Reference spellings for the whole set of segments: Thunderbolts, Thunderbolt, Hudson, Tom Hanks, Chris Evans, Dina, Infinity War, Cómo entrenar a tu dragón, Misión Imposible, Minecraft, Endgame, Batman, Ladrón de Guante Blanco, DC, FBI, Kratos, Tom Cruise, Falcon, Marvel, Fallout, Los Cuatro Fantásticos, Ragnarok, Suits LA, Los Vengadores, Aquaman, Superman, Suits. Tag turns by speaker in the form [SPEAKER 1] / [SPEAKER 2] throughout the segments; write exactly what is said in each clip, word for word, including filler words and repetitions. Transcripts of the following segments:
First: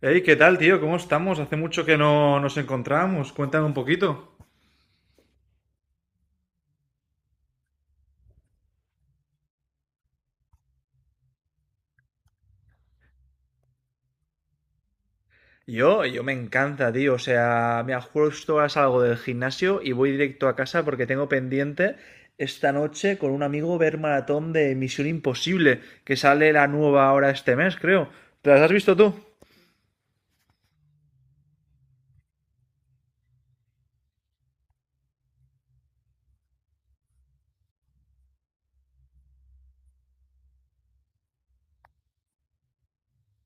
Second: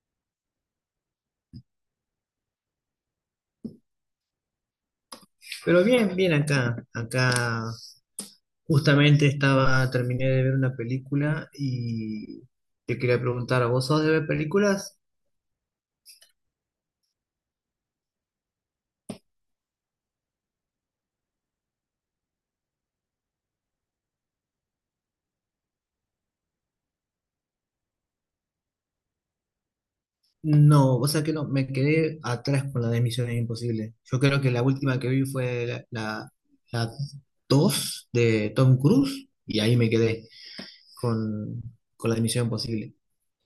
[SPEAKER 1] Hey, ¿qué tal, tío? ¿Cómo estamos? Hace mucho que no nos encontramos. Cuéntame un poquito.
[SPEAKER 2] Pero bien, bien acá. Acá justamente estaba, terminé de ver una película y te quería preguntar, ¿vos sos de ver películas?
[SPEAKER 1] Yo, yo me encanta, tío. O sea, mira, justo ahora salgo del gimnasio y voy directo a casa porque tengo pendiente esta noche con un amigo ver maratón de Misión Imposible, que sale la nueva ahora este mes, creo. ¿Te las has visto tú?
[SPEAKER 2] No, o sea que no, me quedé atrás con la de Misiones Imposibles. Yo creo que la última que vi fue la, la, la dos de Tom Cruise y ahí me quedé con, con la de Misión Imposible.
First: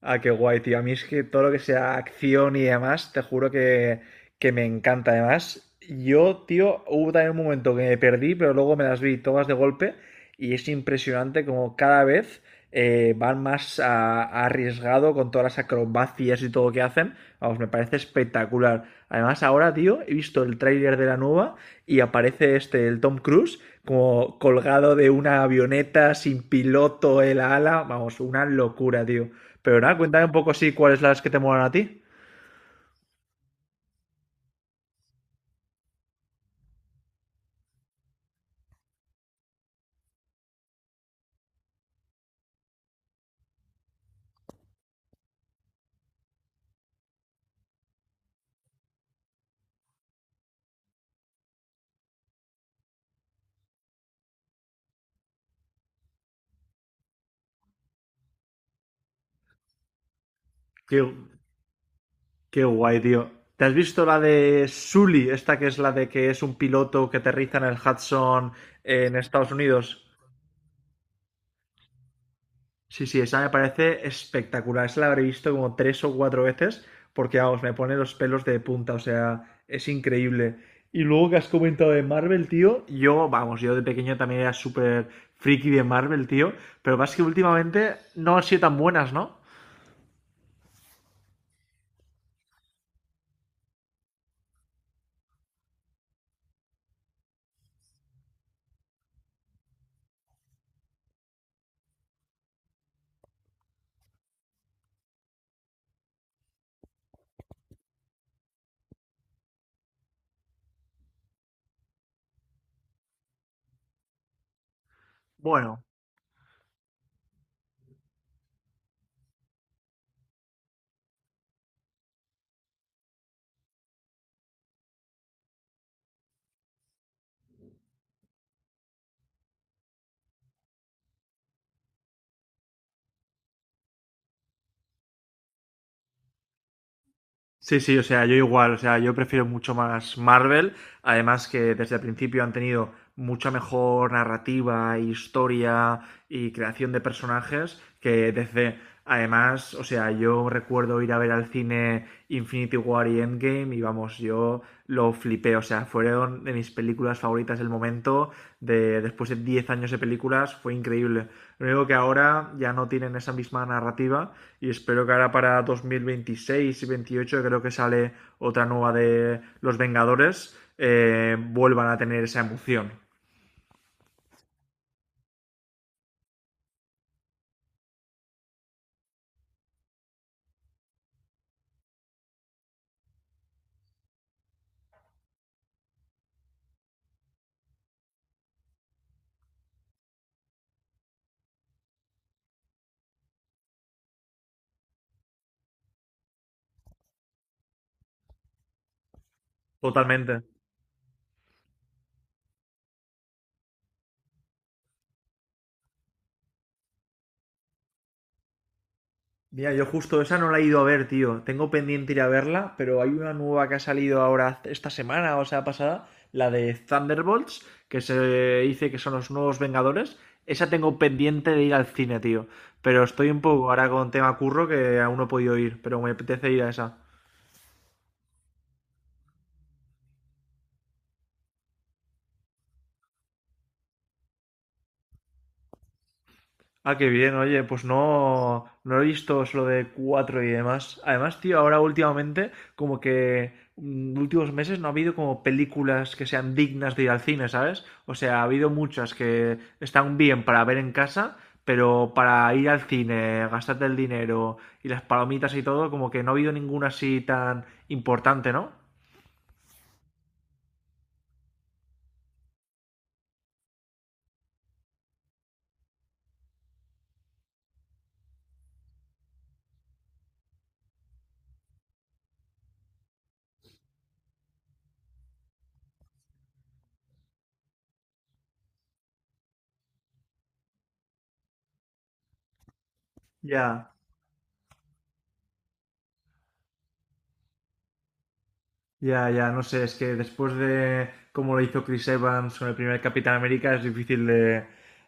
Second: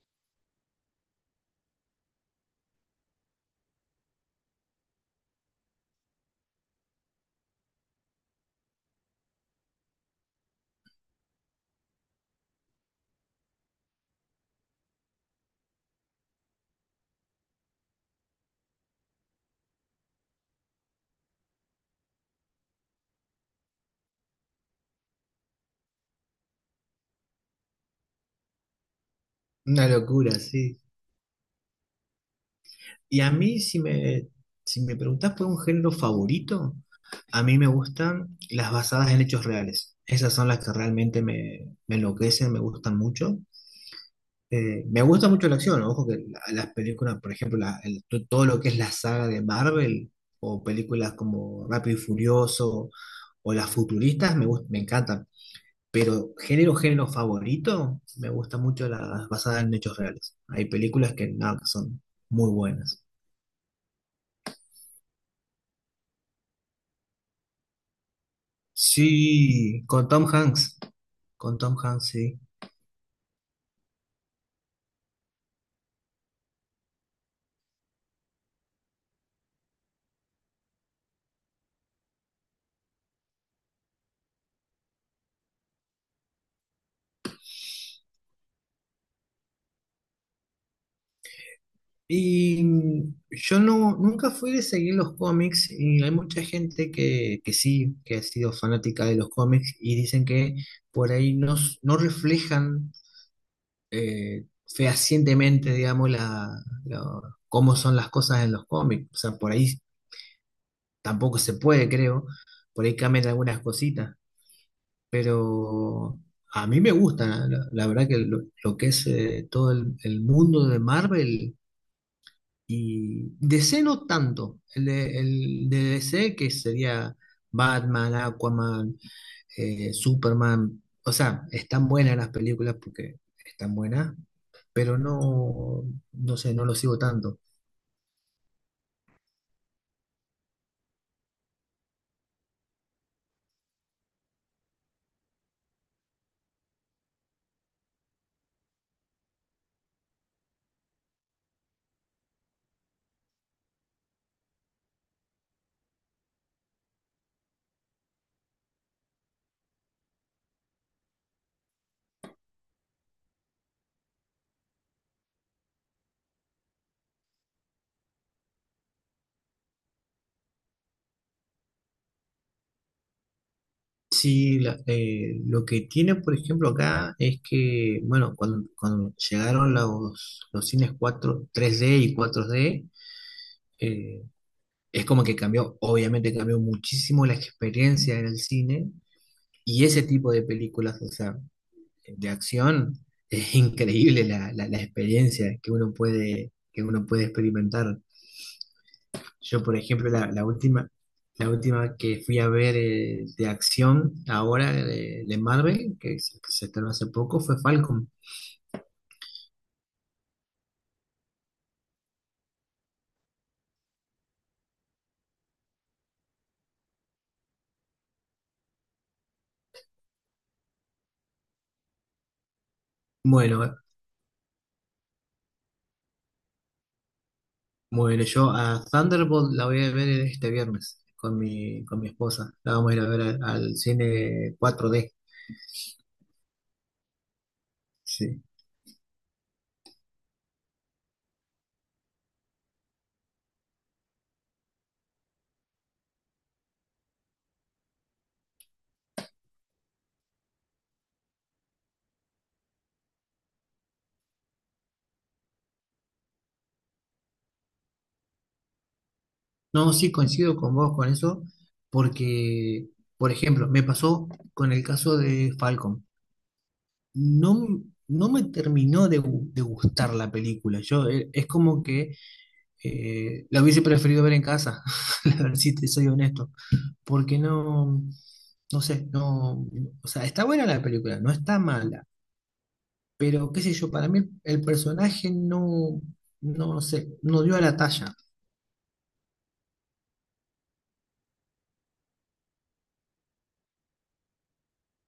[SPEAKER 1] Ah, qué guay, tío. A mí es que todo lo que sea acción y demás, te juro que, que me encanta. Además, yo, tío, hubo también un momento que me perdí, pero luego me las vi todas de golpe y es impresionante como cada vez eh, van más a- a arriesgado con todas las acrobacias y todo lo que hacen. Vamos, me parece espectacular. Además, ahora, tío, he visto el tráiler de la nueva y aparece este, el Tom Cruise, como colgado de una avioneta sin piloto en la ala. Vamos, una locura, tío. Pero
[SPEAKER 2] Una
[SPEAKER 1] nada, cuéntame un
[SPEAKER 2] locura,
[SPEAKER 1] poco sí
[SPEAKER 2] sí.
[SPEAKER 1] cuáles las que te molan a ti.
[SPEAKER 2] Y a mí, si me, si me preguntás por un género favorito, a mí me gustan las basadas en hechos reales. Esas son las que realmente me, me enloquecen, me gustan mucho. Eh, me gusta mucho la acción, ojo que la- las películas, por ejemplo, la- el- to- todo lo que es la saga de Marvel o películas como Rápido y Furioso o las futuristas me, gust- me encantan. Pero género, género favorito, me gusta mucho las basadas en hechos reales. Hay
[SPEAKER 1] Qué,
[SPEAKER 2] películas que, nada, que son muy
[SPEAKER 1] qué guay,
[SPEAKER 2] buenas.
[SPEAKER 1] tío. ¿Te has visto la de Sully, esta que es la de que es un piloto que aterriza en el Hudson eh, en Estados
[SPEAKER 2] Sí,
[SPEAKER 1] Unidos?
[SPEAKER 2] con Tom Hanks, con Tom Hanks, sí.
[SPEAKER 1] Sí, sí, esa me parece espectacular. Esa la habré visto como tres o cuatro veces porque, vamos, me pone los pelos de punta, o sea, es increíble. Y luego que has comentado de Marvel, tío, yo, vamos, yo de pequeño también era súper friki de Marvel, tío, pero más que últimamente no han sido tan buenas, ¿no?
[SPEAKER 2] Y mm, yo no, nunca fui de seguir los cómics y hay mucha gente que, que sí, que ha sido fanática de los cómics y dicen que por ahí no, s- no reflejan eh, fehacientemente, digamos, la, la- cómo son las cosas en los cómics. O sea, por ahí tampoco se puede, creo. Por ahí cambian algunas cositas.
[SPEAKER 1] Bueno,
[SPEAKER 2] Pero a mí me gusta, la, la- la verdad que lo, lo que es eh, todo el, el mundo de Marvel y D C no tanto. El de, el de D C que sería Batman, Aquaman, eh, Superman. O sea, están buenas las películas porque están buenas, pero no, no sé, no lo sigo tanto.
[SPEAKER 1] sí, sí, o sea, yo igual, o sea, yo prefiero mucho más Marvel. Además que desde el principio han tenido mucha mejor narrativa, historia y creación de personajes que desde... Además, o sea, yo recuerdo ir a ver al cine Infinity War y Endgame y vamos, yo lo flipé, o sea, fueron de mis películas favoritas del momento, de, después de diez años de películas, fue increíble. Lo único que ahora ya no tienen esa misma narrativa y espero que ahora para dos mil veintiséis y veintiocho creo que sale otra nueva de Los Vengadores eh, vuelvan a tener esa emoción.
[SPEAKER 2] Sí, la- eh, lo que tiene, por ejemplo, acá es que, bueno, cuando, cuando llegaron los, los cines cuatro tres d y cuatro d eh, es como que cambió, obviamente cambió muchísimo la experiencia en el cine y ese tipo de películas, o sea, de acción, es increíble la, la- la experiencia que uno puede, que uno puede experimentar. Yo, por ejemplo, la,
[SPEAKER 1] Totalmente.
[SPEAKER 2] la última, la última que fui a ver eh, de acción ahora de, de Marvel, que se, que se estrenó hace poco, fue Falcon.
[SPEAKER 1] Mira, yo justo esa no la he ido a ver, tío. Tengo pendiente ir a verla, pero hay una nueva que ha salido ahora esta semana, o sea, pasada, la de Thunderbolts, que se dice que son los nuevos Vengadores. Esa tengo pendiente de ir al cine, tío. Pero estoy un poco
[SPEAKER 2] Bueno,
[SPEAKER 1] ahora con tema curro que aún no he podido ir, pero me apetece ir a esa.
[SPEAKER 2] bueno, yo a Thunderbolt la voy a ver este viernes con mi, con mi esposa. La vamos a ir a ver al, al cine cuatro d.
[SPEAKER 1] Ah, qué bien, oye, pues
[SPEAKER 2] Sí.
[SPEAKER 1] no, no he visto solo de cuatro y demás. Además, tío, ahora últimamente, como que mm, últimos meses no ha habido como películas que sean dignas de ir al cine, ¿sabes? O sea, ha habido muchas que están bien para ver en casa, pero para ir al cine, gastarte el dinero y las palomitas y todo, como que no ha habido ninguna así tan importante, ¿no?
[SPEAKER 2] No, sí coincido con vos con eso, porque, por ejemplo, me pasó con el caso de Falcon. No, no me terminó de, gu- de gustar la película. Yo, eh, es como que Eh, la hubiese preferido ver en casa, la verdad, si te soy honesto. Porque no, no sé, no, o sea, está buena la película, no está mala, pero qué sé yo,
[SPEAKER 1] Ya.
[SPEAKER 2] para mí el personaje no, no sé, no dio a la talla.
[SPEAKER 1] Ya, ya, no sé, es que después de cómo lo hizo Chris Evans con el primer Capitán América es difícil de,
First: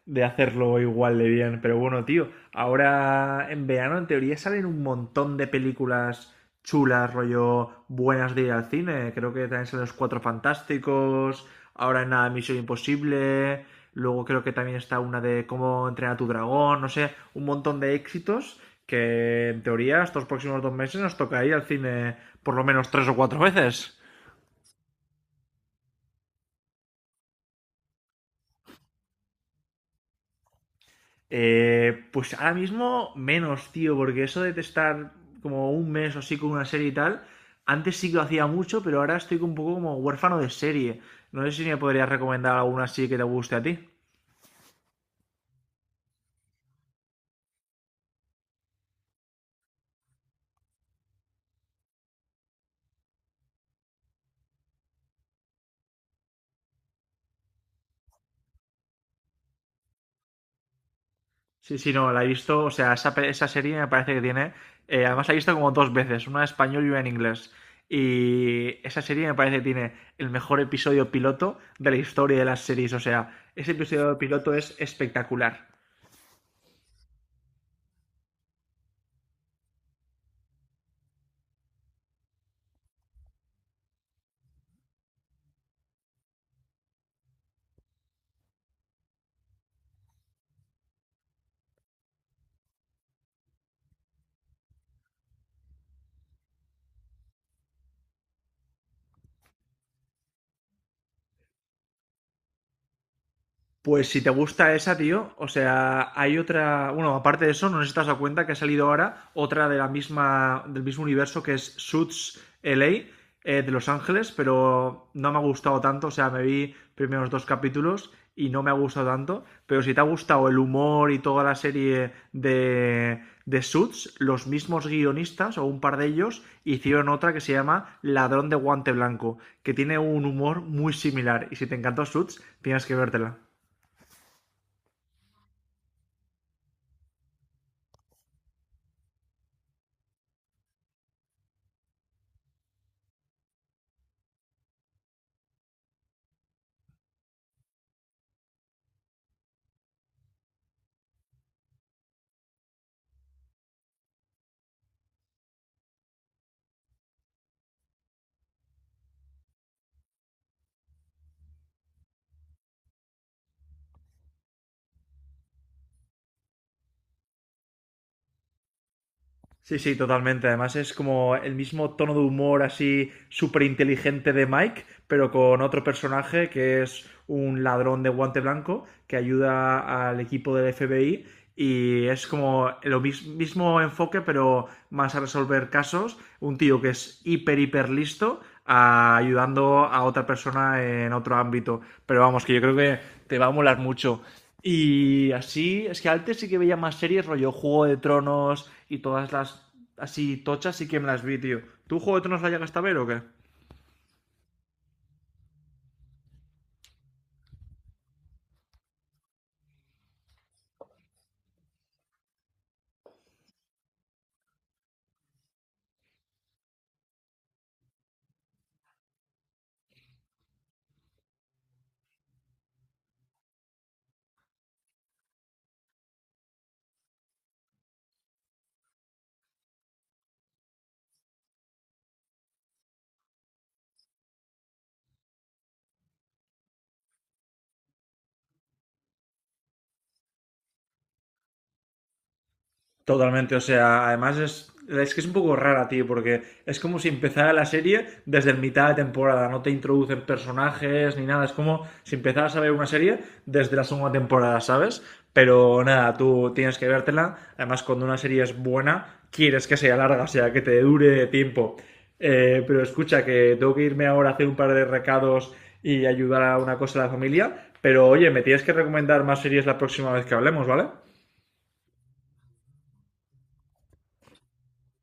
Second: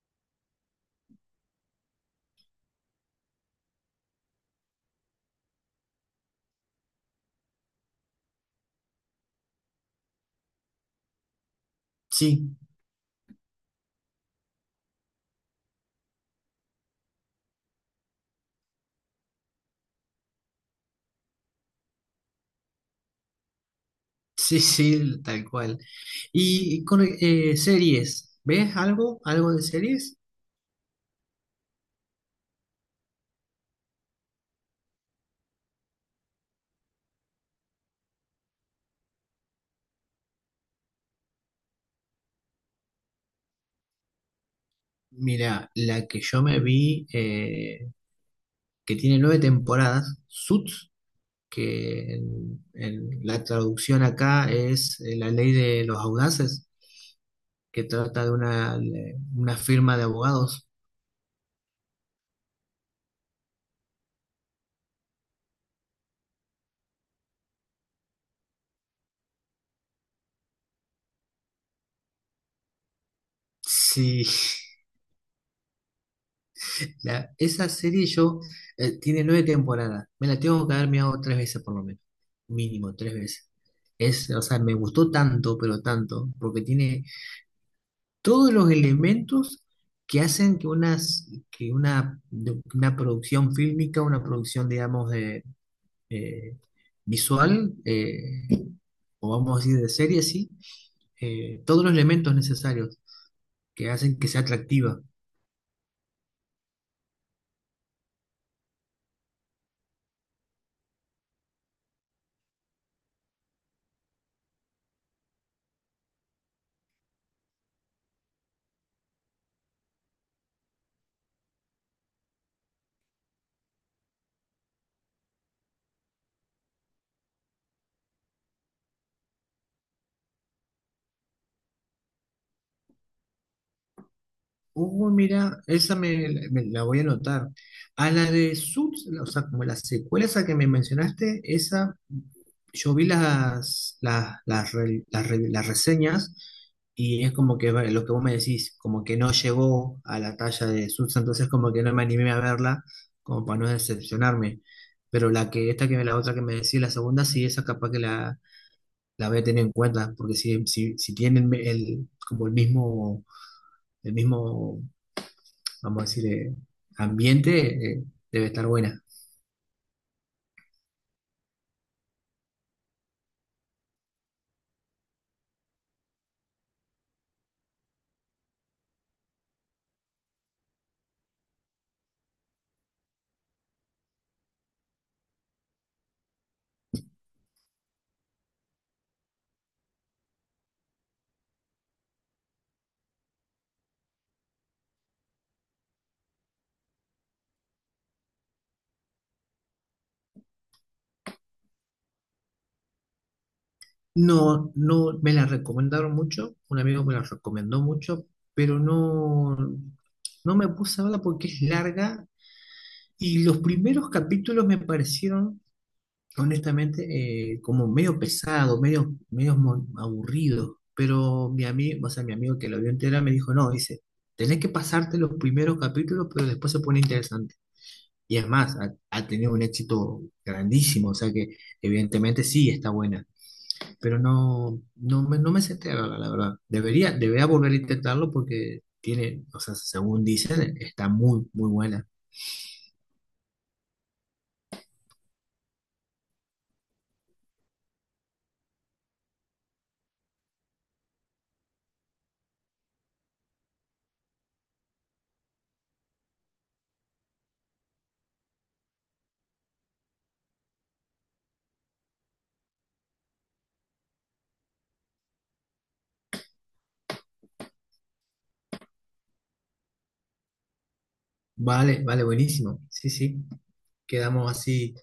[SPEAKER 1] de hacerlo igual de bien. Pero bueno, tío, ahora en verano en teoría salen un montón de películas chulas, rollo buenas de ir al cine. Creo que también salen Los Cuatro Fantásticos, ahora en nada
[SPEAKER 2] Sí,
[SPEAKER 1] Misión Imposible, luego creo que también está una de Cómo entrenar a tu dragón, no sé, un montón de éxitos que en teoría estos próximos dos meses nos toca ir al cine por lo menos tres o cuatro veces.
[SPEAKER 2] sí, sí, tal cual. Y con eh, series, ¿ves algo? ¿Algo de series?
[SPEAKER 1] Eh, pues ahora mismo menos, tío, porque eso de estar como un mes o así con una serie y tal, antes sí que lo hacía mucho, pero ahora estoy un poco como huérfano de serie. No sé si me podrías recomendar alguna así que te guste a ti.
[SPEAKER 2] Mira, la que yo me vi, eh, que tiene nueve temporadas, Suits, que en, en la traducción acá es eh, la ley de los audaces, que trata de una, una firma de abogados.
[SPEAKER 1] Sí, sí, no, la he visto, o sea, esa, esa serie me parece que tiene, eh, además la he visto como dos veces, una en español y una en inglés. Y esa serie me parece que tiene el mejor episodio piloto de la historia de las series, o sea, ese episodio
[SPEAKER 2] Sí,
[SPEAKER 1] piloto es espectacular.
[SPEAKER 2] la- esa serie yo eh, tiene nueve temporadas. Me la tengo que haber mirado tres veces por lo menos. Mínimo, tres veces. Es, o sea, me gustó tanto, pero tanto, porque tiene todos los elementos que hacen que, unas, que una, de- una producción fílmica, una producción, digamos, de, eh, visual, eh, o vamos a decir de serie, sí, eh, todos los elementos necesarios que
[SPEAKER 1] Pues
[SPEAKER 2] hacen
[SPEAKER 1] si
[SPEAKER 2] que
[SPEAKER 1] te
[SPEAKER 2] sea
[SPEAKER 1] gusta esa,
[SPEAKER 2] atractiva.
[SPEAKER 1] tío, o sea, hay otra, bueno, aparte de eso, no sé si te has dado cuenta que ha salido ahora otra de la misma, del mismo universo que es Suits L A, eh, de Los Ángeles, pero no me ha gustado tanto, o sea, me vi primeros dos capítulos y no me ha gustado tanto, pero si te ha gustado el humor y toda la serie de, de Suits, los mismos guionistas o un par de ellos hicieron otra que se llama Ladrón de Guante Blanco, que tiene un humor muy similar y si te encantó Suits, tienes que vértela.
[SPEAKER 2] Uh, mira, esa me, me la voy a anotar. A la de Suits, o sea, como la secuela esa que me mencionaste, esa, yo vi las, las, las, re- las re- las reseñas y es como que va- lo que vos me decís, como que no llegó a la talla de Suits, entonces como que no me animé a verla, como para no decepcionarme. Pero la que, esta que la otra que me decís, la segunda, sí, esa capaz que la, la voy a tener en cuenta, porque si, si, si tienen el, como el mismo el mismo vamos a decir, eh, ambiente, eh, debe estar buena.
[SPEAKER 1] Sí, sí, totalmente. Además es como el mismo tono de humor así súper inteligente de Mike, pero con otro personaje que es un ladrón de guante blanco que ayuda al equipo del F B I y es como el mismo enfoque, pero más a resolver casos. Un tío que es hiper, hiper listo a- ayudando a otra persona en otro ámbito. Pero vamos, que yo creo que te va a molar mucho. Y así, es que antes sí que veía más series, rollo Juego de Tronos y todas las así tochas, sí que me las vi, tío. ¿Tú Juego de Tronos la llegaste a ver o qué?
[SPEAKER 2] No, no me la recomendaron mucho, un amigo me la recomendó mucho, pero no, no me puse a verla porque es larga y los primeros capítulos me parecieron, honestamente, eh, como medio pesado, medio, medio mo- aburrido. Pero mi amigo, o sea, mi amigo que lo vio entera me dijo, no, dice, tenés que pasarte los primeros capítulos, pero después se pone interesante. Y es más, ha, ha tenido un éxito grandísimo, o sea que evidentemente sí está buena, pero no, no me, no me senté a verla, la verdad. Debería, debería volver a intentarlo porque tiene, o sea, según dicen, está muy, muy buena.
[SPEAKER 1] Totalmente, o sea, además es, es que es un poco rara, tío, porque es como si empezara la serie desde el mitad de temporada, no te introducen personajes ni nada, es como si empezaras a ver una serie desde la segunda temporada, ¿sabes? Pero nada, tú tienes que vértela, además cuando una serie es buena, quieres que sea larga, o sea, que te dure tiempo. Eh, pero escucha, que tengo que irme ahora a hacer un par de recados y ayudar a una cosa a la familia, pero oye, me tienes que recomendar más series la próxima vez que hablemos, ¿vale?
[SPEAKER 2] Vale, vale, buenísimo. Sí, sí, quedamos así.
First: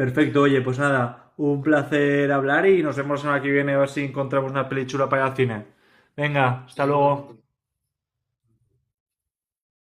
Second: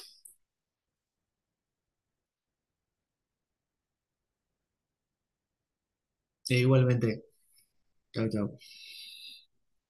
[SPEAKER 1] Perfecto, oye, pues nada, un placer hablar y nos vemos en la que viene a ver si encontramos una peli chula para ir al cine.
[SPEAKER 2] E
[SPEAKER 1] Venga, hasta
[SPEAKER 2] igualmente.
[SPEAKER 1] luego.
[SPEAKER 2] Chao, chao.